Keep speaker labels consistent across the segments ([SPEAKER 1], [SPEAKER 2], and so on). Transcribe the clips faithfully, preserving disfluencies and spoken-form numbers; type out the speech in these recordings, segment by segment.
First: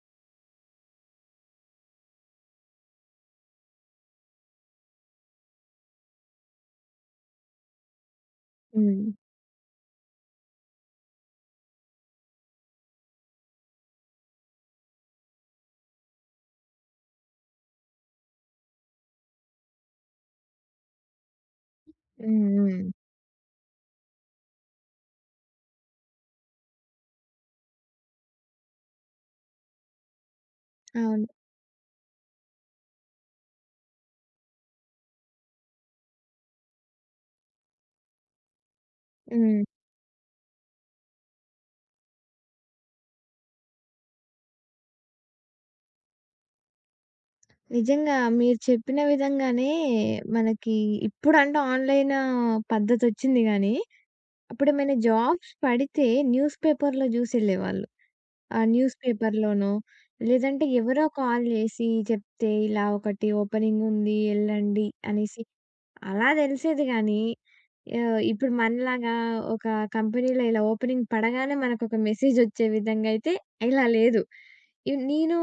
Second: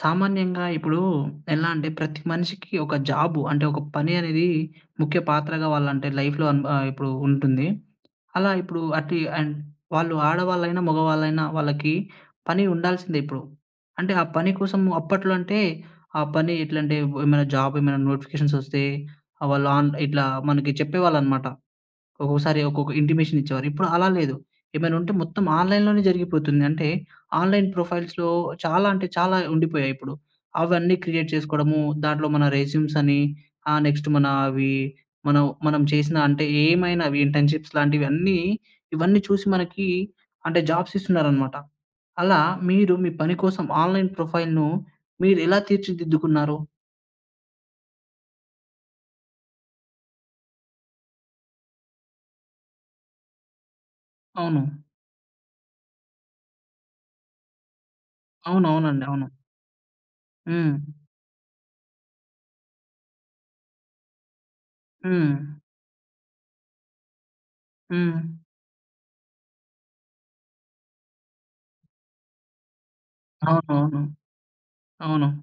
[SPEAKER 1] సామాన్యంగా ఇప్పుడు ఎలా అంటే ప్రతి మనిషికి ఒక జాబు అంటే ఒక పని అనేది ముఖ్య పాత్రగా వాళ్ళంటే లైఫ్‌లో అన్ ఆహ్, ఇప్పుడు ఉంటుంది. అలా ఇప్పుడు
[SPEAKER 2] హ్మ్.
[SPEAKER 1] అటు అండ్ వాళ్ళు ఆడవాళ్ళైనా, మగవాళ్ళైనా వాళ్ళకి పని ఉండాల్సిందే ఇప్పుడు. అంటే ఆ పని కోసం అప్పట్లో అంటే ఆ పని ఎట్లంటే ఏమైనా జాబ్ ఏమైనా నోటిఫికేషన్స్ వస్తే ఆహ్, వాళ్ళు ఆన్ ఇట్లా మనకి చెప్పేవాళ్ళనమాట.
[SPEAKER 2] హ్మ్.
[SPEAKER 1] ఒక్కొక్కసారి
[SPEAKER 2] హ్మ్.
[SPEAKER 1] ఒక్కొక్క ఇంటిమేషన్ ఇచ్చేవారు. ఇప్పుడు అలా లేదు. ఏమైనా ఉంటే మొత్తం ఆన్‌లైన్‌లోనే జరిగిపోతుంది. అంటే ఆన్‌లైన్ ప్రొఫైల్స్‌లో చాలా అంటే చాలా ఉండిపోయాయి ఇప్పుడు. అవన్నీ
[SPEAKER 2] అవును.
[SPEAKER 1] క్రియేట్ చేసుకోవడము, దాంట్లో మన రెజ్యూమ్స్ అని, ఆహ్, నెక్స్ట్ మన అవి మనం మనం చేసిన అంటే ఏమైనా అవి ఇంటర్న్‌షిప్స్ లాంటివి అన్నీ ఇవన్నీ చూసి
[SPEAKER 2] హ్మ్.
[SPEAKER 1] మనకి అంటే జాబ్స్ ఇస్తున్నారనమాట. అలా మీరు మీ పని కోసం ఆన్‌లైన్ ప్రొఫైల్‌ను మీరు ఎలా తీర్చిదిద్దుకున్నారు?
[SPEAKER 2] నిజంగా మీరు చెప్పిన విధంగానే మనకి ఇప్పుడంటే ఆన్‌లైన్ పద్ధతొచ్చింది గానీ,
[SPEAKER 1] అవును.
[SPEAKER 2] అప్పుడేమైనా జాబ్స్ పడితే న్యూస్ పేపర్‌లో జూసెళ్ళేవాళ్ళు. ఆ న్యూస్
[SPEAKER 1] అవునవునండి. అవును.
[SPEAKER 2] పేపర్‌లోనో, లేదంటే
[SPEAKER 1] హ్మ్.
[SPEAKER 2] ఎవరో కాల్ జేసి చెప్తే, ఇలా ఒకటి ఓపెనింగుంది ఎళ్ళండి
[SPEAKER 1] హ్మ్.
[SPEAKER 2] అనేసి అలా దెలిసేది గానీ,
[SPEAKER 1] హ్మ్.
[SPEAKER 2] యాహ్! ఇప్పుడు మనలాగా ఒక కంపెనీలో ఇలా ఓపెనింగ్ పడగానే మనకొక మెసేజొచ్చే విధంగా అయితే ఇలా
[SPEAKER 1] అవునవును.
[SPEAKER 2] లేదు. ఇవ్
[SPEAKER 1] అవును.
[SPEAKER 2] నేను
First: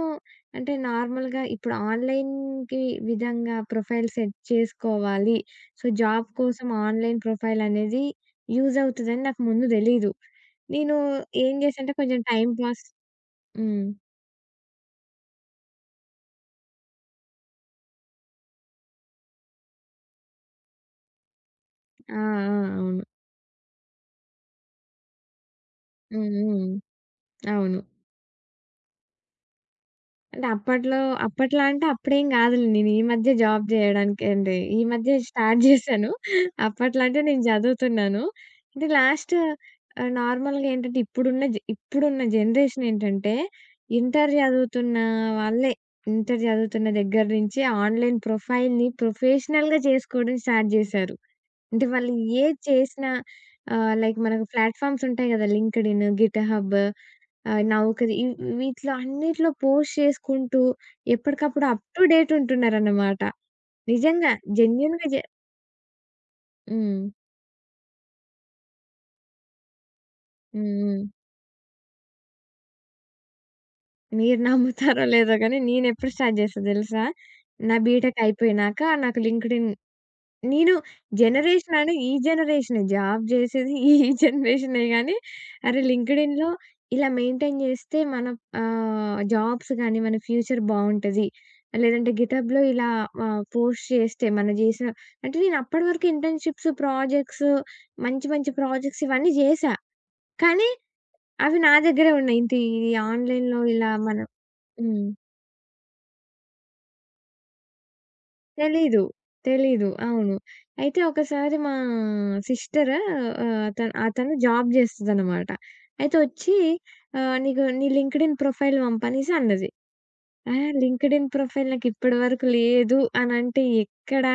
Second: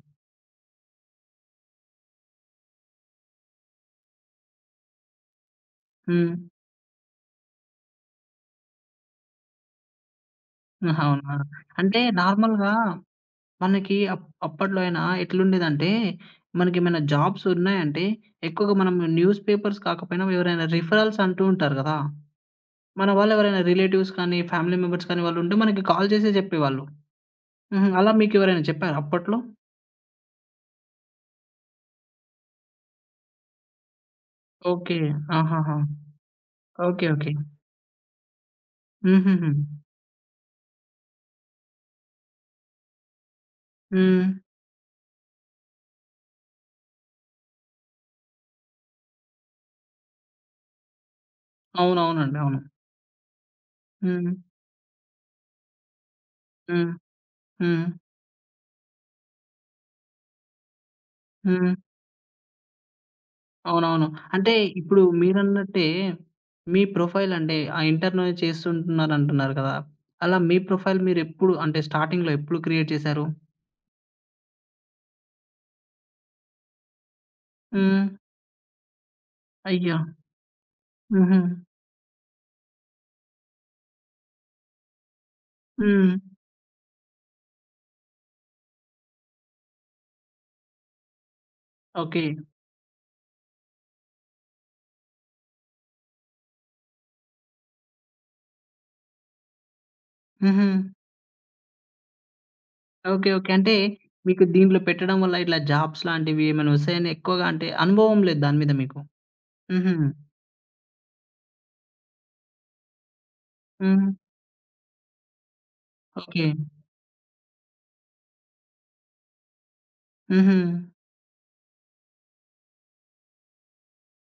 [SPEAKER 2] అంటే నార్మల్‌గా ఇప్పుడు ఆన్‌లైన్‌కి విధంగా ప్రొఫైల్ సెట్ చేసుకోవాలి. సో, జాబ్
[SPEAKER 1] హ్మ్.
[SPEAKER 2] కోసం ఆన్‌లైన్ ప్రొఫైల్ అనేది యూజ్ అవుతదని నాకు ముందు తెలీదు. నేను
[SPEAKER 1] ఆహా! అవునా?
[SPEAKER 2] ఏం చేశానంటే
[SPEAKER 1] అంటే
[SPEAKER 2] కొంచెం టైమ్
[SPEAKER 1] నార్మల్‌గా
[SPEAKER 2] పాస్. హ్మ్.
[SPEAKER 1] మనకి అప్ అప్పట్లో అయినా ఎట్లుండేదంటే, మనకేమైనా జాబ్స్ ఉన్నాయంటే, ఎక్కువగా మనం న్యూస్ పేపర్స్ కాకపోయినా ఎవరైనా రిఫరల్స్ అంటూ ఉంటారు గదా!
[SPEAKER 2] ఆ! ఆ! అవును.
[SPEAKER 1] మన వాళ్ళు ఎవరైనా రిలేటివ్స్ కానీ, ఫ్యామిలీ మెంబర్స్ కానీ వాళ్ళు ఉంటే మనకి కాల్
[SPEAKER 2] హ్మ్.
[SPEAKER 1] చేసే
[SPEAKER 2] హ్మ్.
[SPEAKER 1] చెప్పేవాళ్ళు.
[SPEAKER 2] అవును.
[SPEAKER 1] హుహు. అలా మీకెవరైనా చెప్పారా అప్పట్లో?
[SPEAKER 2] అంటే అప్పట్లో అప్పట్లో అంటే అప్పుడేం గాదులే. నేను ఈ మధ్య జాబ్ జేయడానికండి. ఈ
[SPEAKER 1] ఓకే.
[SPEAKER 2] మధ్య స్టార్ట్
[SPEAKER 1] ఆహాహా!
[SPEAKER 2] జేశాను. అప్పట్లో
[SPEAKER 1] ఓకే.
[SPEAKER 2] అంటే
[SPEAKER 1] ఓకే.
[SPEAKER 2] నేను జదువుతున్నాను. అంటే లాస్ట్,
[SPEAKER 1] హుహుహు.
[SPEAKER 2] ఆహ్, నార్మల్‌గా ఏంటంటే ఇప్పుడున్న జె ఇప్పుడున్న జనరేషన్ ఏంటంటే
[SPEAKER 1] హ్మ్.
[SPEAKER 2] ఇంటర్ జదువుతున్న వాళ్ళే, ఇంటర్ జదువుతున్న దగ్గర నుంచి ఆన్‌లైన్ ప్రొఫైల్‌ని ప్రొఫెషనల్‌గా జేసుకోవడం స్టార్ట్ జేశారు. అంటే వాళ్ళు
[SPEAKER 1] అవునవునండి.
[SPEAKER 2] ఏది
[SPEAKER 1] అవును.
[SPEAKER 2] చేసినా, ఆహ్, లైక్
[SPEAKER 1] హ్మ్.
[SPEAKER 2] మనకు ప్లాట్‌ఫార్మ్స్ ఉంటాయి కదా! లింక్డ్ఇన్, గిట్‌హబ్,
[SPEAKER 1] హ్మ్.
[SPEAKER 2] ఆహ్,
[SPEAKER 1] హ్మ్.
[SPEAKER 2] నౌకరీ ఇ వీటిలో అన్నిట్లో పోస్ట్ చేసుకుంటూ ఎప్పటికప్పుడు
[SPEAKER 1] హ్మ్.
[SPEAKER 2] అప్ టు డేట్ ఉంటున్నారన్నమాట.
[SPEAKER 1] అవునవును.
[SPEAKER 2] నిజంగా
[SPEAKER 1] అంటే ఇప్పుడు
[SPEAKER 2] జెన్యూన్‌గా జె
[SPEAKER 1] మీరన్నట్టే మీ
[SPEAKER 2] హ్మ్.
[SPEAKER 1] ప్రొఫైల్ అంటే ఆ ఇంటర్‌నో చేస్తుంటున్నారంటున్నారు కదా! అలా మీ
[SPEAKER 2] హ్మ్.
[SPEAKER 1] ప్రొఫైల్
[SPEAKER 2] హ్మ్.
[SPEAKER 1] మీరెప్పుడు అంటే స్టార్టింగ్‌లో ఎప్పుడు క్రియేట్ చేశారు?
[SPEAKER 2] మీరు నమ్ముతారో లేదో గానీ నేనెప్పుడు స్టార్ట్ చేశా తెలుసా? నా
[SPEAKER 1] హ్మ్.
[SPEAKER 2] బీటెక్ అయిపోయినాక నాకు లింక్డ్ఇన్.
[SPEAKER 1] అయ్యో!
[SPEAKER 2] నేను
[SPEAKER 1] హుహు.
[SPEAKER 2] జనరేషన్ అను ఈ జనరేషనే. జాబ్ జేసేది ఈ జనరేషనే గానీ, అరే!
[SPEAKER 1] హ్మ్.
[SPEAKER 2] లింక్డ్ఇన్‌లో ఇలా మెయింటైన్ జేస్తే మన, ఆహ్, జాబ్స్ గానీ, మన ఫ్యూచర్ బావుంటది. లేదంటే
[SPEAKER 1] ఓకే.
[SPEAKER 2] గిటబ్‌లో ఇలా ఆహ్, పోస్ట్ చేస్తే మనం జేసిన, అంటే నేను అప్పటి వరకు ఇంటర్న్‌షిప్స్, ప్రాజెక్ట్స్, మంచి మంచి ప్రాజెక్ట్స్ ఇవన్నీ జేశా.
[SPEAKER 1] హుహు.
[SPEAKER 2] కానీ అవి నా దగ్గరే ఉన్నాయి. ఇంత ఈ
[SPEAKER 1] ఓకే. ఓకే.
[SPEAKER 2] ఆన్‌లైన్‌లో
[SPEAKER 1] అంటే
[SPEAKER 2] ఇలా మనం.
[SPEAKER 1] మీకు దీంట్లో
[SPEAKER 2] హ్మ్.
[SPEAKER 1] పెట్టడం వల్ల ఇట్లా జాబ్స్ లాంటివి ఏమైనా వస్తాయని ఎక్కువగా అంటే అనుభవం లేదు దాని మీద మీకు.
[SPEAKER 2] తెలీదు. తెలీదు.
[SPEAKER 1] హుహు.
[SPEAKER 2] అవును. అయితే ఒకసారి మా సిస్టర్, ఆహ్, తను
[SPEAKER 1] హ్మ్.
[SPEAKER 2] అతను జాబ్ జేస్తదనమాట. అయితే
[SPEAKER 1] ఓకే.
[SPEAKER 2] ఒచ్చి ఆహ్, "నీకు నీ లింక్డ్‌ఇన్ ప్రొఫైల్ పంపు" అనేసి అన్నది.
[SPEAKER 1] హుహు.
[SPEAKER 2] ఆహ్, లింక్డ్‌ఇన్ ప్రొఫైల్ నాకిప్పటి వరకు లేదు అనంటే ఎక్కడ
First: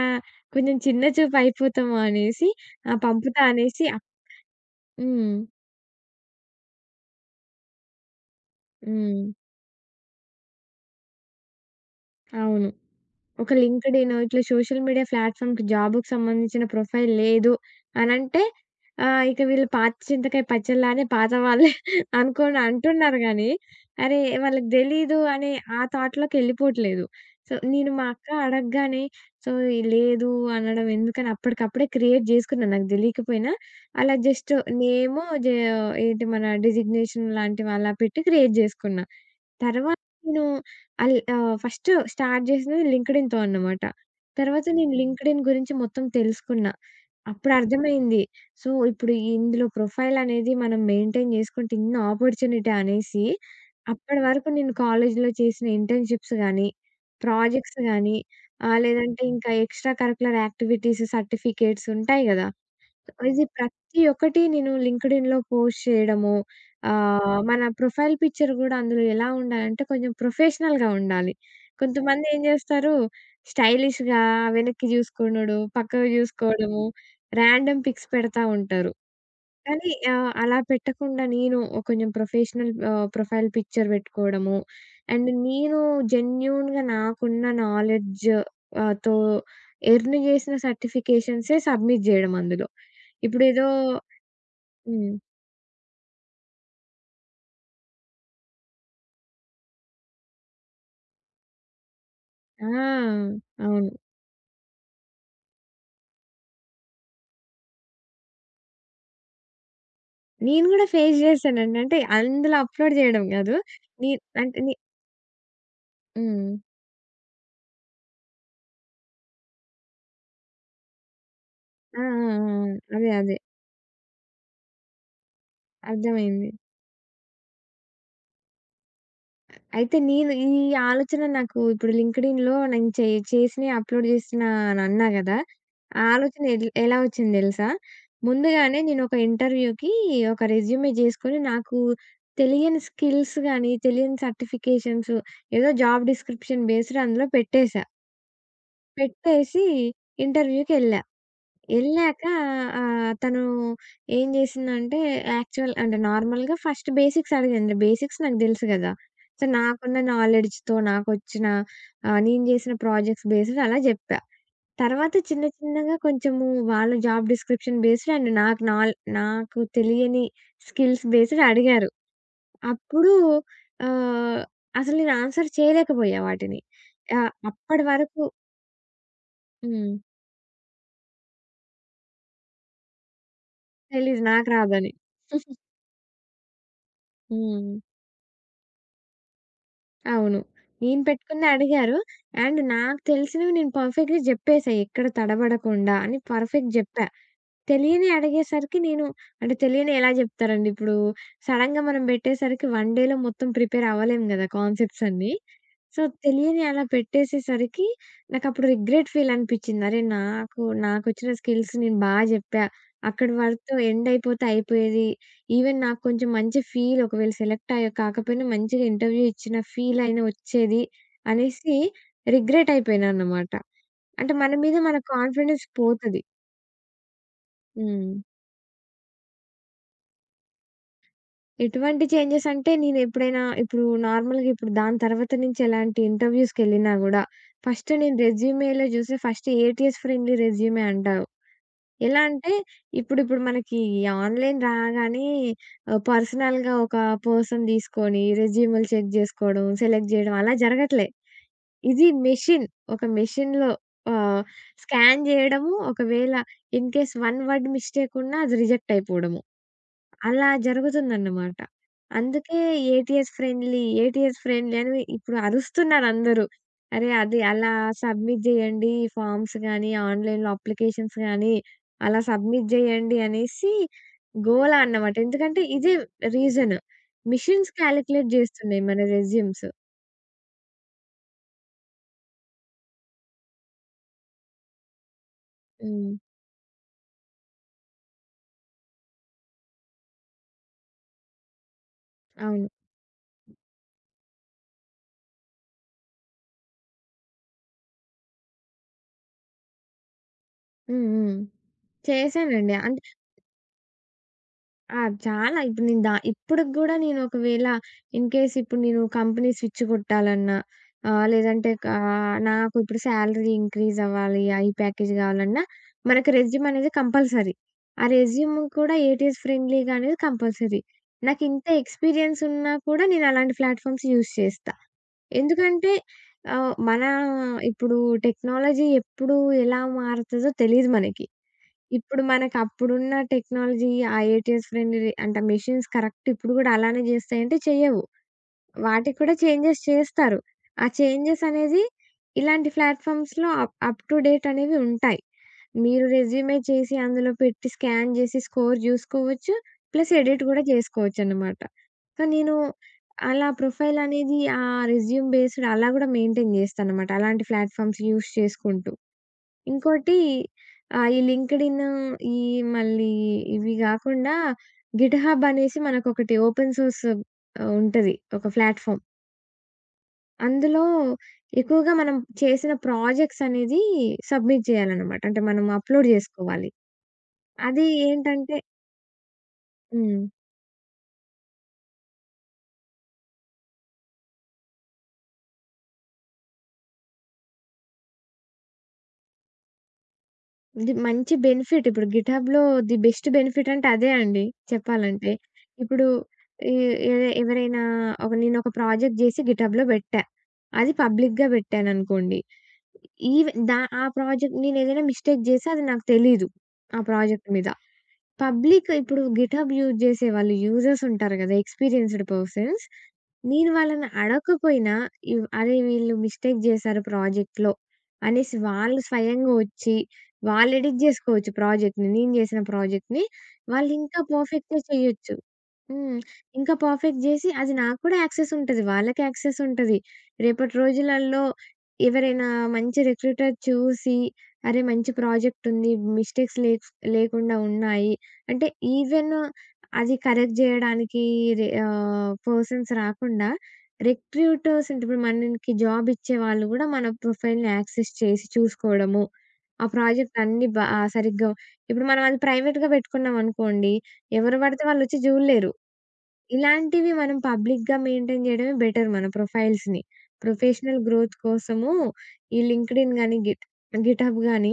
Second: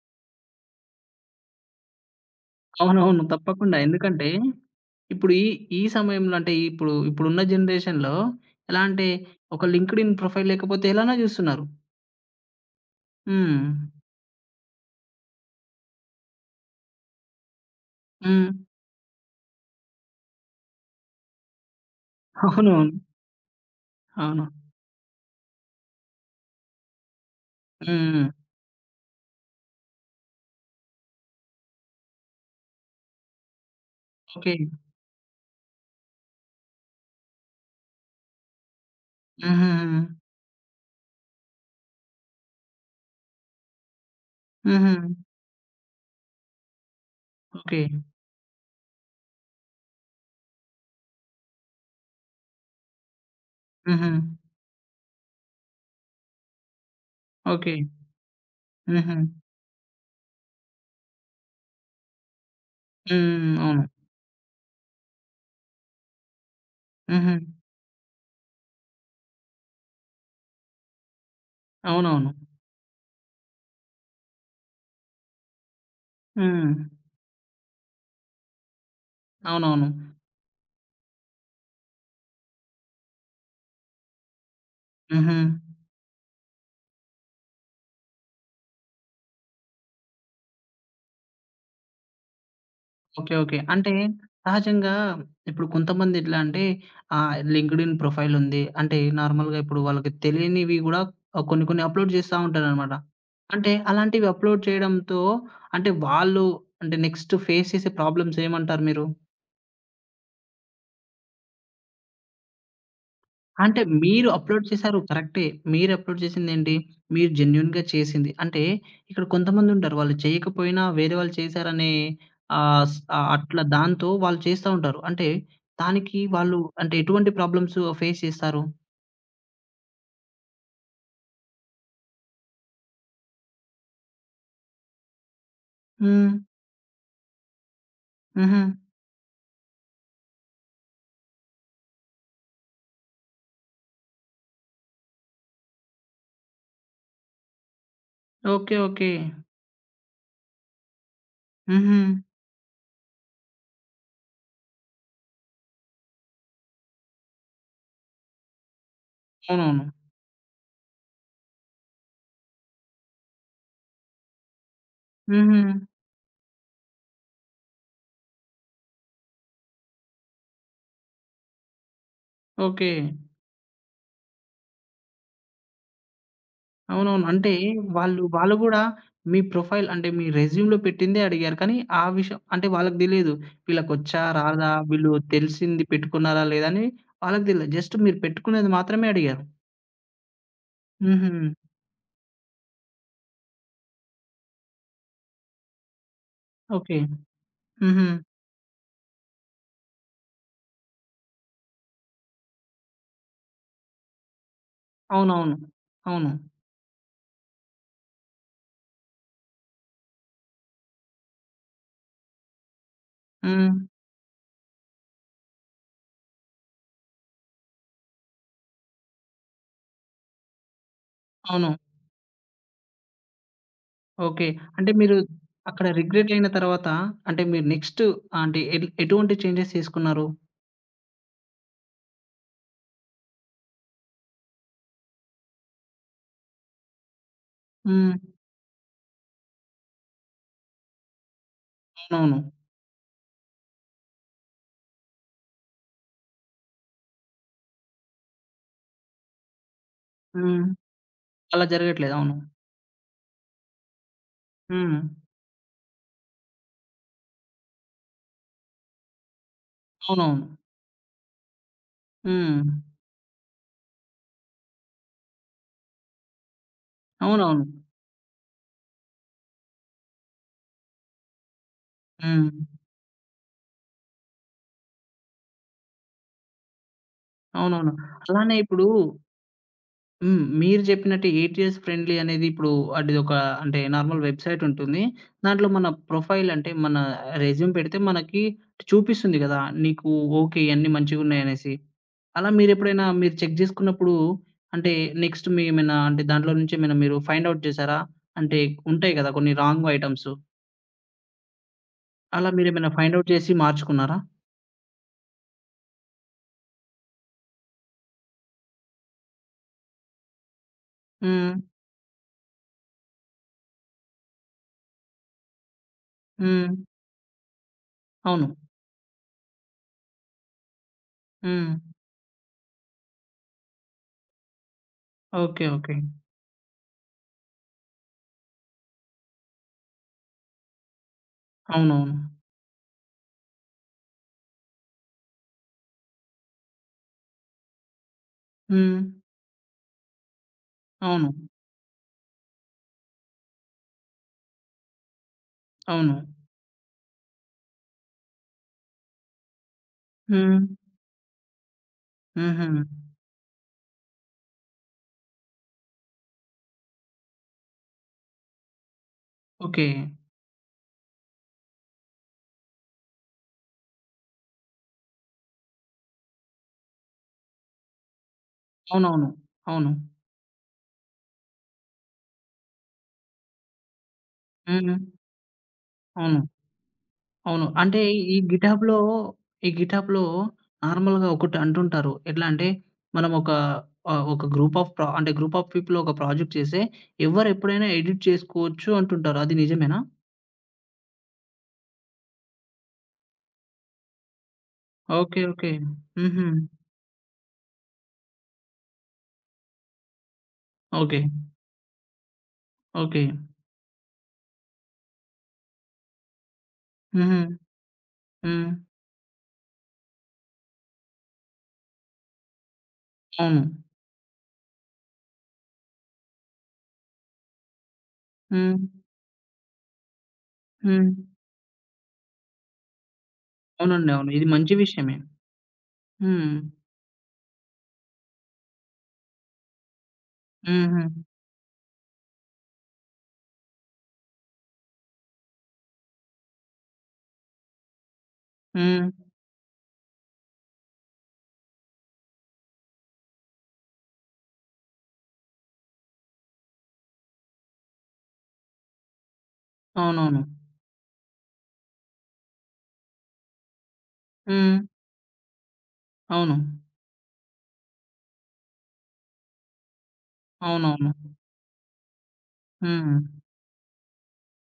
[SPEAKER 2] కొంచెం చిన్న చూపు అయిపోతాము అనేసి, "ఆ!
[SPEAKER 1] అవునవును.
[SPEAKER 2] పంపుతా"
[SPEAKER 1] తప్పకుండా.
[SPEAKER 2] అనేసి అప్.
[SPEAKER 1] ఎందుకంటే, ఇప్పుడు
[SPEAKER 2] హ్మ్.
[SPEAKER 1] ఈ, ఈ సమయంలో అంటే ఇప్పుడు, ఇప్పుడున్న జనరేషన్‌లో ఎలా అంటే,
[SPEAKER 2] హ్మ్.
[SPEAKER 1] ఒక లింక్డ్ఇన్ ప్రొఫైల్ లేకపోతే ఎలానో చూస్తున్నారు.
[SPEAKER 2] అవును. ఒక
[SPEAKER 1] హ్మ్.
[SPEAKER 2] లింక్డ్ఇన్ ఇట్లా సోషల్ మీడియా ప్లాట్‌ఫామ్‌కి జాబ్‌కి సంబంధించిన ప్రొఫైల్ లేదు అనంటే,
[SPEAKER 1] హ్మ్.
[SPEAKER 2] ఆహ్, ఇక వీళ్ళు పాత చింతకాయ పచ్చడిలానే పాత వాళ్ళే అనుకోని
[SPEAKER 1] అవునవును.
[SPEAKER 2] అంటున్నారు గానీ, అరే!
[SPEAKER 1] అవును.
[SPEAKER 2] వాళ్ళకి తెలీదు అనే ఆ థాట్‌లోకెళ్ళిపోవట్లేదు. సో, నేను మా
[SPEAKER 1] హ్మ్.
[SPEAKER 2] అక్క అడగగానే సో, ఈ లేదు అనడం ఎందుకని అప్పటికప్పుడే క్రియేట్ జేసుకున్నా నాకు దెలీకపోయినా. అలా
[SPEAKER 1] ఓకే.
[SPEAKER 2] జస్ట్ నేము జ ఏంటి మన డిజిగ్నేషన్ లాంటి అలా పెట్టి క్రియేట్ జేసుకున్నా. తర్వాత
[SPEAKER 1] హుహుహు.
[SPEAKER 2] నేను అల్ ఆహ్, ఫస్ట్ స్టార్ట్ జేసింది లింక్డ్‌ఇన్‌తో అన్నమాట. తర్వాత నేను
[SPEAKER 1] హుహు.
[SPEAKER 2] హుహు, లింక్డ్‌ఇన్ గురించి మొత్తం తెలుసుకున్నా.
[SPEAKER 1] ఓకే.
[SPEAKER 2] అప్పుడర్థమైంది. సో, ఇప్పుడు ఇందులో ప్రొఫైల్ అనేది మనం మెయింటైన్ జేసుకుంటే ఇన్ని ఆపర్చునిటీ అనేసి,
[SPEAKER 1] హుహు.
[SPEAKER 2] అప్పటి వరకు నేను కాలేజీలో చేసిన ఇంటర్న్‌షిప్స్ గానీ,
[SPEAKER 1] ఓకే.
[SPEAKER 2] ప్రాజెక్ట్స్ గానీ, ఆహ్,
[SPEAKER 1] హుహు.
[SPEAKER 2] లేదంటే ఇంకా ఎక్స్‌ట్రా కరిక్యులర్ యాక్టివిటీస్, సర్టిఫికేట్స్ ఉంటాయి గదా! ఇది
[SPEAKER 1] హ్మ్. అవును.
[SPEAKER 2] ప్రతి ఒక్కటి నేను లింక్డ్ఇన్‌లో పోస్ట్ చేయడము.
[SPEAKER 1] హుహు.
[SPEAKER 2] ఆహ్, మన ప్రొఫైల్ పిక్చర్ గూడా అందులో ఎలా ఉండాలంటే కొంచెం ప్రొఫెషనల్‌గా ఉండాలి. కొంతమంది
[SPEAKER 1] అవునవును.
[SPEAKER 2] ఏం జేస్తారు, స్టైలిష్‌గా వెనక్కి జూసుకునుడు, పక్కకు
[SPEAKER 1] హ్మ్.
[SPEAKER 2] జూసుకోవడము, ర్యాండమ్ పిక్స్ పెడతా ఉంటారు.
[SPEAKER 1] అవునవును.
[SPEAKER 2] కానీ ఆహ్, అలా పెట్టకుండా నేను ఓ కొంచెం ప్రొఫెషనల్ ఆహ్, ప్రొఫైల్ పిక్చర్ పెట్టుకోవడము. అండ్
[SPEAKER 1] హుహు.
[SPEAKER 2] నేను జెన్యూన్‌గా నాకున్న నాలెడ్జ్ ఆహ్, తో ఎర్న్ చేసిన సర్టిఫికేషన్సే సబ్మిట్ చేయడం అందులో.
[SPEAKER 1] ఓకే. ఓకే.
[SPEAKER 2] ఇప్పుడేదో.
[SPEAKER 1] అంటే సహజంగా
[SPEAKER 2] హ్మ్.
[SPEAKER 1] ఇప్పుడు కొంతమంది ఎట్లా అంటే ఆహ్, లింక్డ్ఇన్ ప్రొఫైల్ ఉంది. అంటే నార్మల్‌గా ఇప్పుడు వాళ్ళకి తెలియనివి గూడా ఆహ్, కొన్ని కొన్ని అప్‌లోడ్ చేస్తా
[SPEAKER 2] ఆ!
[SPEAKER 1] ఉంటారనమాట. అంటే
[SPEAKER 2] అవును.
[SPEAKER 1] అలాంటివి అప్‌లోడ్ చేయడంతో అంటే వాళ్ళు అంటే నెక్స్ట్ ఫేస్ చేసే ప్రాబ్లమ్స్ ఏమంటారు మీరు?
[SPEAKER 2] నేను కూడా ఫేస్ చేశానండి. అంటే అందులో అప్‌లోడ్ చేయడం కాదు.
[SPEAKER 1] అంటే
[SPEAKER 2] నే
[SPEAKER 1] మీరు
[SPEAKER 2] అంటే
[SPEAKER 1] అప్‌లోడ్
[SPEAKER 2] నే
[SPEAKER 1] చేశారు కరెక్టే. మీరు అప్‌లోడ్
[SPEAKER 2] హ్మ్.
[SPEAKER 1] చేసిందేంటి? మీరు జెన్యూన్‌గా చేసింది. అంటే ఇక్కడ కొంతమందుంటారు. వాళ్ళు చేయకపోయినా వేరే వాళ్ళు చేశారనే
[SPEAKER 2] ఆ! ఆ!
[SPEAKER 1] ఆహ్, స్
[SPEAKER 2] ఆ! అదే,
[SPEAKER 1] ఆహ్,
[SPEAKER 2] అదే.
[SPEAKER 1] అట్లా దాంతో వాళ్ళు చేస్తా ఉంటారు. అంటే దానికి
[SPEAKER 2] అర్థమైంది.
[SPEAKER 1] వాళ్ళు అంటే ఎటువంటి ప్రాబ్లమ్స్ ఫేస్ చేస్తారు?
[SPEAKER 2] అయితే నేను ఈ ఆలోచన నాకు ఇప్పుడు లింక్డ్ఇన్‌లో నేను చే చేసినయి అప్‌లోడ్ చేసినా అని అన్నా గదా! ఆ
[SPEAKER 1] హ్మ్.
[SPEAKER 2] ఆలోచన ఎల్ ఎలా వచ్చింది తెలుసా?
[SPEAKER 1] హుహు.
[SPEAKER 2] ముందుగానే నేను ఒక ఇంటర్వ్యూకి ఒక రెజ్యూమే చేసుకొని నాకు తెలియని స్కిల్స్ గాని, తెలియని సర్టిఫికేషన్స్, ఏదో జాబ్ డిస్క్రిప్షన్ బేస్డ్ అందులో పెట్టేసా.
[SPEAKER 1] ఓకే. ఓకే.
[SPEAKER 2] పెట్టేసి ఇంటర్వ్యూకెళ్ళా.
[SPEAKER 1] హుహు.
[SPEAKER 2] ఎళ్ళాక ఆహ్, తను ఏం జేసిందంటే, యాక్చువల్ అంటే నార్మల్‌గా ఫస్ట్ బేసిక్స్ అడిగింది. బేసిక్స్ నాకు దెలుసు గదా! సో,
[SPEAKER 1] అవునవును.
[SPEAKER 2] నాకున్న నాలెడ్జ్‌తో నాకొచ్చిన ఆహ్, నేను జేసిన ప్రాజెక్ట్స్ బేస్డ్ అలా జెప్పా. తర్వాత చిన్న
[SPEAKER 1] హుహు.
[SPEAKER 2] చిన్నగా కొంచెము వాళ్ళు జాబ్ డిస్క్రిప్షన్ బేస్డ్ అండ్ నాకు నాల్ నాకు తెలియని స్కిల్స్ బేస్డ్ అడిగారు.
[SPEAKER 1] ఓకే.
[SPEAKER 2] అప్పుడు ఆహ్, అసలు నేను ఆన్సర్ చేయలేకపోయా వాటిని.
[SPEAKER 1] అవునవును.
[SPEAKER 2] ఆహ్,
[SPEAKER 1] అంటే
[SPEAKER 2] అప్పటి
[SPEAKER 1] వాళ్ళు,
[SPEAKER 2] వరకు.
[SPEAKER 1] వాళ్ళు గూడా మీ ప్రొఫైల్
[SPEAKER 2] హ్మ్.
[SPEAKER 1] అంటే మీ రెజ్యూమ్‌లో పెట్టిందే అడిగారు. కానీ ఆ విషయం అంటే వాళ్ళకి తెలీదు. వీళ్ళకొచ్చా?
[SPEAKER 2] తెలీదు నాకు
[SPEAKER 1] రాదా?
[SPEAKER 2] రాదని.
[SPEAKER 1] వీళ్ళు తెలిసింది పెట్టుకున్నారా? లేదా? అని వాళ్ళకి తెలీదు.
[SPEAKER 2] హ్మ్.
[SPEAKER 1] జస్ట్ మీరు పెట్టుకునేది మాత్రమే అడిగారు.
[SPEAKER 2] అవును. నేను
[SPEAKER 1] హుహు.
[SPEAKER 2] పెట్టుకుందే అడిగారు. అండ్ నాకు తెలిసినవి నేను పర్ఫెక్ట్‌గా జెప్పేసా. ఎక్కడ తడబడకుండా అని పర్ఫెక్ట్
[SPEAKER 1] ఓకే.
[SPEAKER 2] జెప్పా.
[SPEAKER 1] హుహు.
[SPEAKER 2] తెలియనియి అడిగేసరికి నేను, అంటే తెలియనియి ఎలా జెప్తారండి? ఇప్పుడు సడెన్‌గా మనం బెట్టేసరికి వన్ డేలో మొత్తం ప్రిపేర్ అవ్వలేము గదా! కాన్సెప్ట్స్ అన్నీ.
[SPEAKER 1] అవునవును.
[SPEAKER 2] సో,
[SPEAKER 1] అవును.
[SPEAKER 2] తెలియనియి అలా పెట్టేసేసరికి నాకప్పుడు రిగ్రెట్ ఫీల్ అనిపిచ్చింది. అరే! నాకు నాకొచ్చిన స్కిల్స్ నేను బా జెప్పా. అక్కడి
[SPEAKER 1] హ్మ్.
[SPEAKER 2] వరతో ఎండ్ అయిపోతే అయిపోయేది. ఈవెన్ నాకు కొంచెం మంచి ఫీల్, ఒకవేళ సెలెక్ట్ అయ్య కాకపోయినా మంచిగా ఇంటర్వ్యూ ఇచ్చిన ఫీల్ అయినా వచ్చేది
[SPEAKER 1] అవును.
[SPEAKER 2] అనేసి రిగ్రెట్ అయిపోయినా అన్నమాట. అంటే
[SPEAKER 1] ఓకే.
[SPEAKER 2] మన మీద
[SPEAKER 1] అంటే
[SPEAKER 2] మన
[SPEAKER 1] మీరు
[SPEAKER 2] కాన్ఫిడెన్స్
[SPEAKER 1] అక్కడ
[SPEAKER 2] పోతది.
[SPEAKER 1] రిగ్రెట్ అయిన తర్వాత అంటే మీరు నెక్స్ట్
[SPEAKER 2] హ్మ్.
[SPEAKER 1] అంటే ఎ ఎటువంటి చేంజెస్ చేసుకున్నారు?
[SPEAKER 2] ఎటువంటి చేంజెస్ అంటే నేనెప్పుడైనా ఇప్పుడు నార్మల్‌గా ఇప్పుడు దాని తర్వాత నుంచి ఎలాంటి ఇంటర్‌వ్యూస్‌కెళ్ళినా గూడా, ఫస్ట్
[SPEAKER 1] హ్మ్.
[SPEAKER 2] నేను రెజ్యూమేలో చూసి ఫస్ట్ ఏటీఎస్ ఫ్రెండ్లీ రెజ్యూమే అంటారు. ఎలా
[SPEAKER 1] అవునవును.
[SPEAKER 2] అంటే ఇప్పుడిప్పుడు మనకి ఆన్‌లైన్ రాగానే ఆహ్, పర్సనల్‌గా ఒక పర్సన్ తీసుకొని రెజ్యూమ్‌లు చెక్ జేసుకోవడం, సెలెక్ట్ జేయడం అలా
[SPEAKER 1] హ్మ్.
[SPEAKER 2] జరగట్లే.
[SPEAKER 1] అలా
[SPEAKER 2] ఇది
[SPEAKER 1] జరగట్లేదు. అవును.
[SPEAKER 2] మెషిన్. ఒక మెషిన్‌లో ఆహ్,
[SPEAKER 1] హ్మ్.
[SPEAKER 2] స్కాన్ జేయడము. ఒకవేళ in case one word mistake ఉన్నా అది రిజెక్ట్ అయిపోవడము.
[SPEAKER 1] అవునవును.
[SPEAKER 2] అలా జరుగుతుందన్నమాట. అందుకే
[SPEAKER 1] హ్మ్.
[SPEAKER 2] ఏటీఎస్ ఫ్రెండ్లీ, ఏటీఎస్ ఫ్రెండ్లీ అని ఇప్పుడు అరుస్తున్నారందరూ. అరే! అది
[SPEAKER 1] అవునవును.
[SPEAKER 2] అలా సబ్మిట్ జేయండి, ఫార్మ్స్ గానీ, ఆన్‌లైన్‌లో అప్లికేషన్స్ గానీ, అలా
[SPEAKER 1] హ్మ్.
[SPEAKER 2] సబ్మిట్ జేయండి అనేసి గోల అన్నమాట. ఎందుకంటే ఇదే రీజన్. మెషిన్స్
[SPEAKER 1] అవునవును.
[SPEAKER 2] కాలిక్యులేట్
[SPEAKER 1] అలానే
[SPEAKER 2] జేస్తున్నాయి
[SPEAKER 1] ఇప్పుడు
[SPEAKER 2] మన రెస్యూమ్స్.
[SPEAKER 1] హ్మ్. మీరు చెప్పినట్టు ఎనిమిది ఇయర్స్ ఫ్రెండ్లీ అనేది ఇప్పుడు అదిదొక అంటే నార్మల్ వెబ్‌సైట్ ఉంటుంది. దాంట్లో మన
[SPEAKER 2] హ్మ్.
[SPEAKER 1] ప్రొఫైల్ అంటే మన రెజ్యూమ్ పెడితే మనకి చూపిస్తుంది కదా! నీకు ఓకే. ఇయన్నీ మంచిగున్నాయనేసి. అలా
[SPEAKER 2] అవును.
[SPEAKER 1] మీరెప్పుడైనా మీరు చెక్ జేసుకున్నప్పుడు అంటే నెక్స్ట్ మీ ఏమైనా అంటే దాంట్లో నుంచి ఏమైనా మీరు ఫైండ్ ఔట్ చేసారా? అంటే ఉంటాయి కదా! కొన్ని రాంగ్ ఐటెమ్స్.
[SPEAKER 2] హ్మ్. హ్మ్.
[SPEAKER 1] అలా
[SPEAKER 2] చేశానండి.
[SPEAKER 1] మీరేమైనా
[SPEAKER 2] అంటే
[SPEAKER 1] ఫైండ్ ఔట్ చేసి మార్చుకున్నారా?
[SPEAKER 2] ఆ! చాలా ఇప్పుడు నేను దా ఇప్పటికి గూడా నేను ఒకవేళ ఇన్‌కేస్ ఇప్పుడు నేను కంపెనీ స్విచ్ కొట్టాలన్నా ఆహ్,
[SPEAKER 1] హ్మ్.
[SPEAKER 2] లేదంటే క ఆ, నాకు ఇప్పుడు సాలరీ ఇంక్రీజ్ అవ్వాలి. ఐ ప్యాకేజ్ కావాలన్నా మనకు రెజ్యూమ్
[SPEAKER 1] హ్మ్.
[SPEAKER 2] అనేది కంపల్సరీ. ఆ
[SPEAKER 1] అవును.
[SPEAKER 2] రెజ్యూమ్ కూడా ఏటీఎస్ ఫ్రెండ్లీగా అనేది కంపల్సరీ. నాకు ఇంత
[SPEAKER 1] హ్మ్.
[SPEAKER 2] ఎక్స్‌పీరియన్స్ ఉన్నా కూడా నేను అలాంటి ప్లాట్‌ఫామ్స్ యూజ్ చేస్తా.
[SPEAKER 1] ఓకే.
[SPEAKER 2] ఎందుకంటే
[SPEAKER 1] ఓకే.
[SPEAKER 2] ఆహ్, మన ఇప్పుడు టెక్నాలజీ ఎప్పుడు ఎలా మారుతదో తెలీదు మనకి.
[SPEAKER 1] అవునవును.
[SPEAKER 2] ఇప్పుడు మనకప్పుడున్న టెక్నాలజీ, ఆ ఏటీఎస్ ఫ్రెండ్‌లీ అంటే మెషిన్స్ కరెక్ట్ ఇప్పుడు గూడా అలానే జేస్తాయంటే చెయ్యవు.
[SPEAKER 1] హ్మ్.
[SPEAKER 2] వాటికి కూడా చేంజెస్ చేస్తారు. ఆ
[SPEAKER 1] అవును.
[SPEAKER 2] చేంజెస్ అనేది ఇలాంటి ప్లాట్‌ఫామ్స్‌లో అప్ అప్ టు డేట్ అనేవి ఉంటాయి. మీరు
[SPEAKER 1] అవును.
[SPEAKER 2] రెజ్యూమే చేసి అందులో పెట్టి స్కాన్ జేసి స్కోర్ జూసుకోవచ్చు. ప్లస్ ఎడిట్
[SPEAKER 1] హ్మ్.
[SPEAKER 2] గూడా జేసుకోవచ్చనమాట. సో, నేను
[SPEAKER 1] హుహు.
[SPEAKER 2] అలా ప్రొఫైల్ అనేది ఆ రెజ్యూమ్ బేస్డ్ అలా గూడా మెయింటైన్ జేస్తాననమాట. అలాంటి ప్లాట్‌ఫామ్స్ యూజ్ చేసుకుంటూ.
[SPEAKER 1] ఓకే.
[SPEAKER 2] ఇంకోటి ఆహ్, ఈ లింక్డ్ఇన్, ఈ మళ్ళీ ఇవి గాకుండా గిట్‌హబ్ అనేసి మనకొకటి ఓపెన్ సోర్స్ ఆహ్, ఉంటది. ఒక ప్లాట్‌ఫార్మ్.
[SPEAKER 1] అవునవును. అవును.
[SPEAKER 2] అందులో ఎక్కువగా మనం చేసిన ప్రాజెక్ట్స్ అనేది సబ్మిట్
[SPEAKER 1] హ్మ్.
[SPEAKER 2] చేయాలనమాట. అంటే మనం అప్‌లోడ్
[SPEAKER 1] అవును.
[SPEAKER 2] జేసుకోవాలి.
[SPEAKER 1] అవును.
[SPEAKER 2] అది
[SPEAKER 1] అంటే ఈ
[SPEAKER 2] ఏంటంటే.
[SPEAKER 1] గిటాబ్‌లో ఈ గిటాబ్‌లో
[SPEAKER 2] హ్మ్.
[SPEAKER 1] నార్మల్‌గా ఒకటి అంటుంటారు. ఎట్లా అంటే మనం ఒక ఆహ్, ఒక గ్రూప్ ఆఫ్ ప్ర అంటే గ్రూప్ ఆఫ్ పీపుల్ ఒక ప్రాజెక్ట్ చేస్తే ఎవరు ఎప్పుడైనా ఎడిట్ చేసుకోవచ్చు అంటుంటారు. అది నిజమేనా?
[SPEAKER 2] ఇది మంచి బెనిఫిట్. ఇప్పుడు గిట్‌హబ్‌లో ది బెస్ట్ బెనిఫిట్ అంటే అదే అండి చెప్పాలంటే.
[SPEAKER 1] ఓకే. ఓకే.
[SPEAKER 2] ఇప్పుడు
[SPEAKER 1] హుహు.
[SPEAKER 2] ఎ ఎ ఎవరైనా ఒక నేనొక ప్రాజెక్ట్ జేసి గిట్‌హబ్‌లో బెట్టా. అది
[SPEAKER 1] ఓకే.
[SPEAKER 2] పబ్లిక్‌గా బెట్టాననుకోండి.
[SPEAKER 1] ఓకే.
[SPEAKER 2] ఈవెన్ దా ఆ ప్రాజెక్ట్ నేనేదైనా మిస్టేక్ చేస్తే అది నాకు తెలీదు. ఆ
[SPEAKER 1] హుహు.
[SPEAKER 2] ప్రాజెక్ట్ మీద.
[SPEAKER 1] హ్మ్.
[SPEAKER 2] పబ్లిక్ ఇప్పుడు గిట్‌హబ్ యూజ్ చేసేవాళ్ళు యూజర్స్ ఉంటారు కదా! Experienced persons.
[SPEAKER 1] అవును.
[SPEAKER 2] నేను వాళ్ళని అడగకపోయినా ఇవ్ అరే! వీళ్ళు మిస్టేక్ చేశారు ప్రాజెక్ట్‌లో అనేసి
[SPEAKER 1] హ్మ్.
[SPEAKER 2] వాళ్ళు స్వయంగా వచ్చి వాళ్ళు ఎడిట్
[SPEAKER 1] హ్మ్.
[SPEAKER 2] చేసుకోవచ్చు ప్రాజెక్ట్‌ని. నేను చేసిన ప్రాజెక్ట్‌ని. వాళ్ళు
[SPEAKER 1] అవునండి.
[SPEAKER 2] ఇంకా
[SPEAKER 1] అవును. ఇది మంచి
[SPEAKER 2] పర్ఫెక్ట్‌గా
[SPEAKER 1] విషయమే.
[SPEAKER 2] చేయొచ్చు. హ్మ్.
[SPEAKER 1] హ్మ్.
[SPEAKER 2] ఇంకా పర్ఫెక్ట్ చేసి అది నాకు కూడా యాక్సెస్ ఉంటది. వాళ్ళకి యాక్సెస్ ఉంటది. రేపటి
[SPEAKER 1] హుహు.
[SPEAKER 2] రోజులల్లో ఎవరైనా మంచి రిక్రూటర్ చూసి, అరే! మంచి ప్రాజెక్ట్ ఉంది. మిస్టేక్స్ లేక్స్ లేకుండా ఉన్నాయి. అంటే
[SPEAKER 1] హ్మ్.
[SPEAKER 2] ఈవెన్ అది కరెక్ట్ జేయడానికి రె ఆహ్, పర్సన్స్ రాకుండా రిక్రూటర్స్ అంటే ఇప్పుడు మనకి జాబ్ ఇచ్చేవాళ్ళు గూడా మన ప్రొఫైల్‌ని యాక్సెస్ చేసి చూసుకోవడము. ఆ ప్రాజెక్ట్
[SPEAKER 1] అవునవును.
[SPEAKER 2] అన్నీ బా ఆ సరిగ్గా. ఇప్పుడు మనం అది ప్రైవేట్‌గా పెట్టుకున్నాం అనుకోండి, ఎవరు
[SPEAKER 1] హ్మ్.
[SPEAKER 2] పడితే వాళ్ళొచ్చి జూడలేరు.
[SPEAKER 1] అవును.
[SPEAKER 2] ఇలాంటివి మనం పబ్లిక్‌గా మెయింటైన్ జేయడమే బెటర్ మన ప్రొఫైల్స్‌ని. ప్రొఫెషనల్
[SPEAKER 1] అవునవును.
[SPEAKER 2] గ్రోత్ కోసము ఈ లింక్డ్ఇన్
[SPEAKER 1] హ్మ్.
[SPEAKER 2] గాని, గిట్ గిటబ్ గాని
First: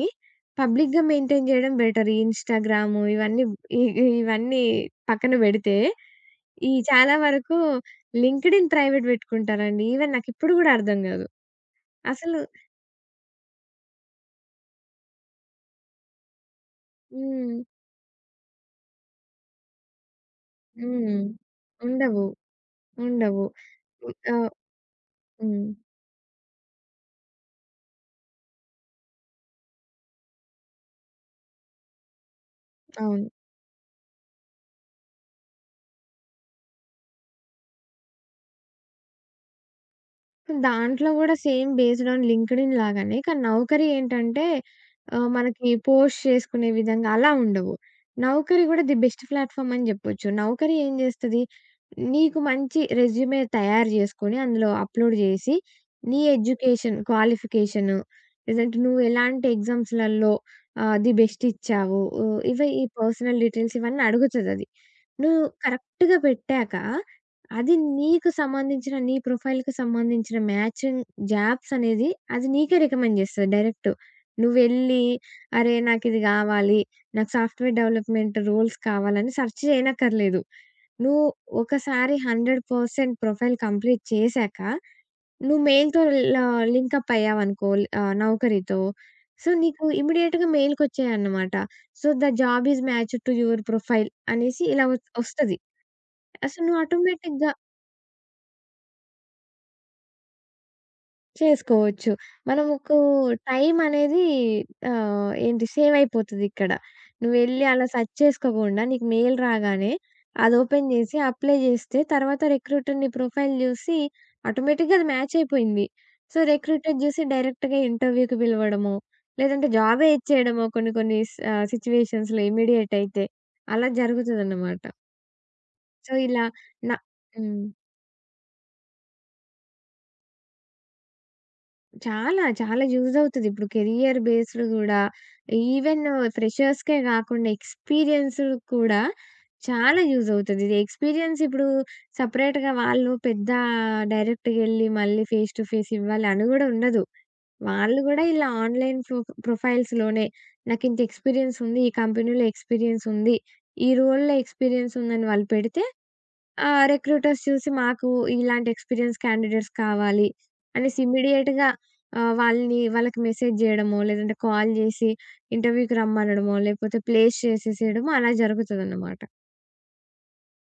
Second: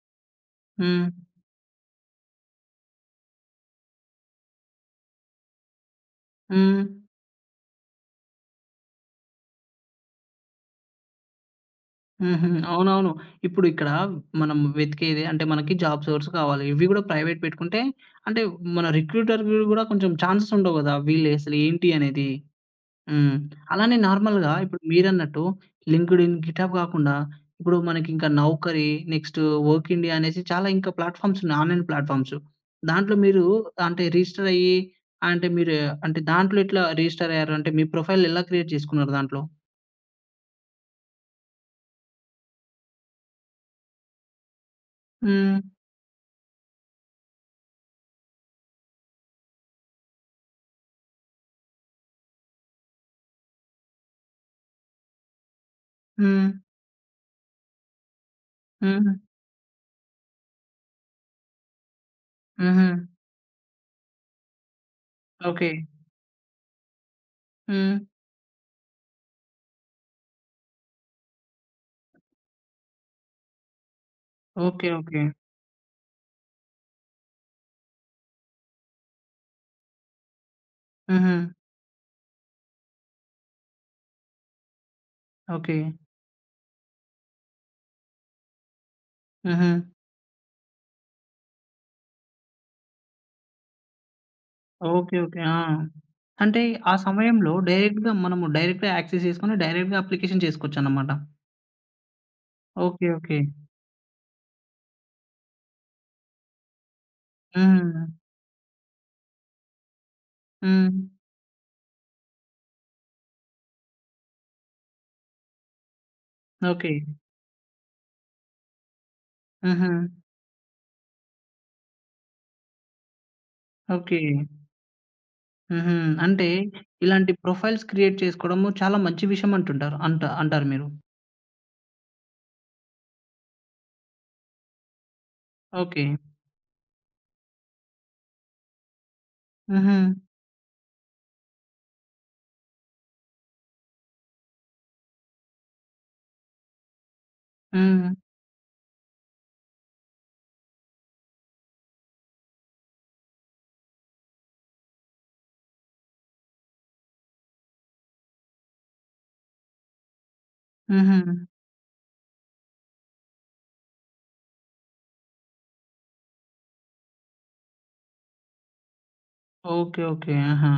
[SPEAKER 2] పబ్లిక్‌గా
[SPEAKER 1] హ్మ్.
[SPEAKER 2] మెయింటైన్ జేయడం బెటర్. ఈ ఇన్‌స్టాగ్రాము ఇవన్నీ, ఇ ఇ ఇవన్నీ పక్కన బెడితే, ఈ
[SPEAKER 1] హ్మ్.
[SPEAKER 2] చాలా వరకు లింక్డ్ఇన్ ప్రైవేట్ బెట్టుకుంటారండి. ఈవెన్ నాకిప్పుడు గూడా అర్థం గాదు. అసలు.
[SPEAKER 1] హుహు. అవునవును. ఇప్పుడు ఇక్కడ మనం వెతికేది అంటే మనకి జాబ్ సోర్స్ కావాలి. ఇవి గూడా ప్రైవేట్
[SPEAKER 2] హ్మ్.
[SPEAKER 1] పెట్టుకుంటే అంటే మన రిక్రూటర్‌వి గూడా కొంచెం ఛాన్సెస్ ఉండవు గదా!
[SPEAKER 2] హ్మ్.
[SPEAKER 1] వీళ్ళు అసలు ఏంటి
[SPEAKER 2] ఉండవు.
[SPEAKER 1] అనేది. హ్మ్.
[SPEAKER 2] ఉండవు.
[SPEAKER 1] అలానే
[SPEAKER 2] హ్మ్. ఆహ్,
[SPEAKER 1] నార్మల్‌గా ఇప్పుడు మీరన్నట్టు
[SPEAKER 2] హ్మ్.
[SPEAKER 1] లింక్డ్ఇన్, గిటాబ్ కాకుండా ఇప్పుడు మనకింకా నౌకరీ, నెక్స్ట్ వర్క్ ఇండియా అనేసి చాలా ఇంకా ప్లాట్‌ఫామ్స్ ఉన్నాయి. Online platforms. దాంట్లో
[SPEAKER 2] అవును.
[SPEAKER 1] మీరు అంటే రిజిస్టర్ అయ్యి అంటే మీరు అంటే దాంట్లో ఎట్లా రిజిస్టర్ అయ్యారు? అంటే మీ ప్రొఫైల్ ఎలా క్రియేట్ చేసుకున్నారు దాంట్లో?
[SPEAKER 2] దాంట్లో గూడా సేమ్ బేస్డ్ ఆన్ లింక్డ్ఇన్ లాగానే. కానీ నౌకరీ ఏంటంటే ఆహ్,
[SPEAKER 1] హ్మ్.
[SPEAKER 2] మనకి పోస్ట్ చేసుకునే విధంగా అలా ఉండవు. నౌకరీ గూడా ది బెస్ట్ ప్లాట్‌ఫార్మ్ అని జెప్పొచ్చు. నౌకరీ ఏం జేస్తది, నీకు మంచి రెజ్యూమే తయారు జేసుకొని అందులో అప్‌లోడ్ జేసి, నీ
[SPEAKER 1] హ్మ్.
[SPEAKER 2] ఎడ్యుకేషన్, క్వాలిఫికేషను, లేదంటే నువ్వు
[SPEAKER 1] హుహు.
[SPEAKER 2] ఎలాంటి ఎగ్జామ్స్‌లలో ఆహ్, ది బెస్ట్ ఇచ్చావు. ఆహ్, ఇవి ఈ
[SPEAKER 1] హుహు.
[SPEAKER 2] పర్సనల్ డీటెయిల్స్ ఇవన్నీ అడుగుతదది. నువ్వు
[SPEAKER 1] ఓకే.
[SPEAKER 2] కరెక్ట్‌గా పెట్టాక, అది
[SPEAKER 1] హ్మ్.
[SPEAKER 2] నీకు సంబంధించిన నీ ప్రొఫైల్‌కి సంబంధించిన మ్యాచింగ్ జాబ్స్ అనేది అది నీకే రికమెండ్ చేస్తది డైరెక్ట్.
[SPEAKER 1] ఓకే.
[SPEAKER 2] నువ్వెళ్ళి
[SPEAKER 1] ఓకే.
[SPEAKER 2] అరే! నాకిది గావాలి. నాకు సాఫ్ట్‌వేర్ డెవలప్‌మెంట్ రోల్స్ కావాలని సెర్చ్ చేయనక్కర్లేదు. నువ్వు
[SPEAKER 1] హుహు.
[SPEAKER 2] ఒకసారి హండ్రెడ్ పర్సెంట్ ప్రొఫైల్ కంప్లీట్ చేశాక నువ్వు
[SPEAKER 1] ఓకే.
[SPEAKER 2] మెయిల్‌తో ల లింకప్ అయ్యావనుకో ఆహ్, నౌకరీతో. సో,
[SPEAKER 1] హుహు.
[SPEAKER 2] నీకు ఇమ్మీడియేట్‌గా మెయిల్‌కొచ్చాయన్నమాట. So, the job is matched to your profile అనేసి ఇలా వస్
[SPEAKER 1] ఓకే. ఓకే.
[SPEAKER 2] ఒస్తది.
[SPEAKER 1] ఆ!
[SPEAKER 2] సో,
[SPEAKER 1] అంటే
[SPEAKER 2] నువ్వు
[SPEAKER 1] ఆ
[SPEAKER 2] ఆటోమేటిక్‌గా
[SPEAKER 1] సమయంలో డైరెక్ట్‌గా మనము డైరెక్ట్‌గా యాక్సెస్ చేసుకొని డైరెక్ట్‌గా అప్లికేషన్ చేసుకోవచ్చన్నమాట.
[SPEAKER 2] చేసుకోవచ్చు. మనముకు
[SPEAKER 1] ఓకే. ఓకే.
[SPEAKER 2] టైమనేది ఆహ్, ఏంటి సేవయిపోతదిక్కడ. నువ్వెళ్లి అలా
[SPEAKER 1] హ్మ్.
[SPEAKER 2] సెర్చ్ చేసుకోకుండా నీకు మెయిల్ రాగానే అది ఓపెన్
[SPEAKER 1] హ్మ్.
[SPEAKER 2] జేసి అప్లై జేస్తే తర్వాత రిక్రూటర్ నీ ప్రొఫైల్ జూసి ఆటోమేటిక్‌గా అది మ్యాచ్ అయిపోయింది. So,
[SPEAKER 1] okay.
[SPEAKER 2] రిక్రూటర్ జూసి డైరెక్ట్‌గా ఇంటర్వ్యూకి పిలవడమో, లేదంటే
[SPEAKER 1] హుహు.
[SPEAKER 2] జాబే ఇచ్చేయడమో కొన్ని కొన్ని స్ ఆహ్, సిట్యుయేషన్స్‌లో ఇమ్మీడియేట్ అయితే అలా
[SPEAKER 1] ఓకే.
[SPEAKER 2] జరుగుతదన్నమాట.
[SPEAKER 1] హుహు.
[SPEAKER 2] సో, ఇలా
[SPEAKER 1] అంటే
[SPEAKER 2] న
[SPEAKER 1] ఇలాంటి
[SPEAKER 2] హ్మ్.
[SPEAKER 1] ప్రొఫైల్స్ క్రియేట్ చేసుకోవడము చాలా మంచి విషయం అంటుంటారు. అంట అంటారు మీరు.
[SPEAKER 2] చాలా. చాలా యూజ్ అవుతది. ఇప్పుడు కెరియర్ బేస్డ్ గూడా, ఈవెన్
[SPEAKER 1] ఓకే.
[SPEAKER 2] ఫ్రెషర్స్‌కే గాకుండా ఎక్స్‌పీరియన్స్‌డ్ కూడా
[SPEAKER 1] హుహు.
[SPEAKER 2] చాలా యూజ్ అవుతది. ఇది ఎక్స్‌పీరియన్స్ ఇప్పుడు సెపరేట్‌గా వాళ్ళు పెద్ద డైరెక్ట్‌గెళ్లి మళ్ళీ ఫేస్ టు ఫేస్ ఇవ్వాలి అని గూడా ఉండదు. వాళ్ళు
[SPEAKER 1] హ్మ్.
[SPEAKER 2] గూడా ఇలా ఆన్‌లైన్ ప్రొ ప్రొఫైల్స్‌లోనే నాకింత ఎక్స్‌పీరియన్స్ ఉంది. ఈ కంపెనీలో ఎక్స్‌పీరియన్స్ ఉంది. ఈ రోల్‌లో ఎక్స్‌పీరియన్స్ ఉందని వాళ్ళు పెడితే ఆ! రిక్రూటర్స్ చూసి మాకు ఇలాంటి ఎక్స్‌పీరియన్స్ క్యాండిడేట్స్ కావాలి అనేసి
[SPEAKER 1] హుహు.
[SPEAKER 2] ఇమ్మీడియేట్‌గా ఆహ్, వాళ్ళని వాళ్ళకి మెసేజ్ జేయడమో, లేదంటే కాల్ జేసి ఇంటర్వ్యూకి రమ్మనడమో, లేపోతే ప్లేస్ చేసేసేయడమో అలా జరుగుతదనమాట.
[SPEAKER 1] ఓకే. ఓకే. ఆహా!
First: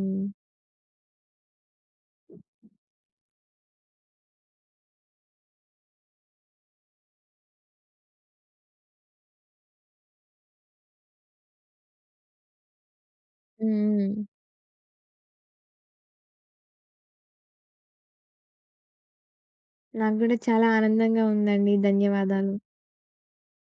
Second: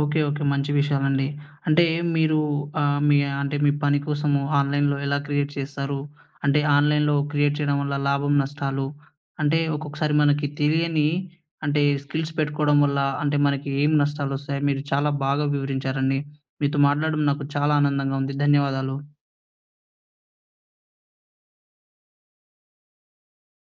[SPEAKER 1] ఓకే. ఓకే. మంచి విషయాలండి. అంటే మీరు ఆహ్, మీ అంటే మీ పని కోసము ఆన్‌లైన్‌లో ఎలా క్రియేట్ చేస్తారు? అంటే ఆన్‌లైన్‌లో క్రియేట్ చేయడం వల్ల లాభం, నష్టాలు అంటే ఒక్కొక్కసారి మనకి తెలియని అంటే స్కిల్స్ పెట్టుకోవడం వల్ల అంటే మనకి ఏం
[SPEAKER 2] హ్మ్.
[SPEAKER 1] నష్టాలొస్తాయి? మీరు చాలా బాగా వివరించారండి. మీతో మాట్లాడడం నాకు చాలా ఆనందంగా ఉంది. ధన్యవాదాలు.
[SPEAKER 2] నాకు గూడా చాలా ఆనందంగా ఉందండి. ధన్యవాదాలు.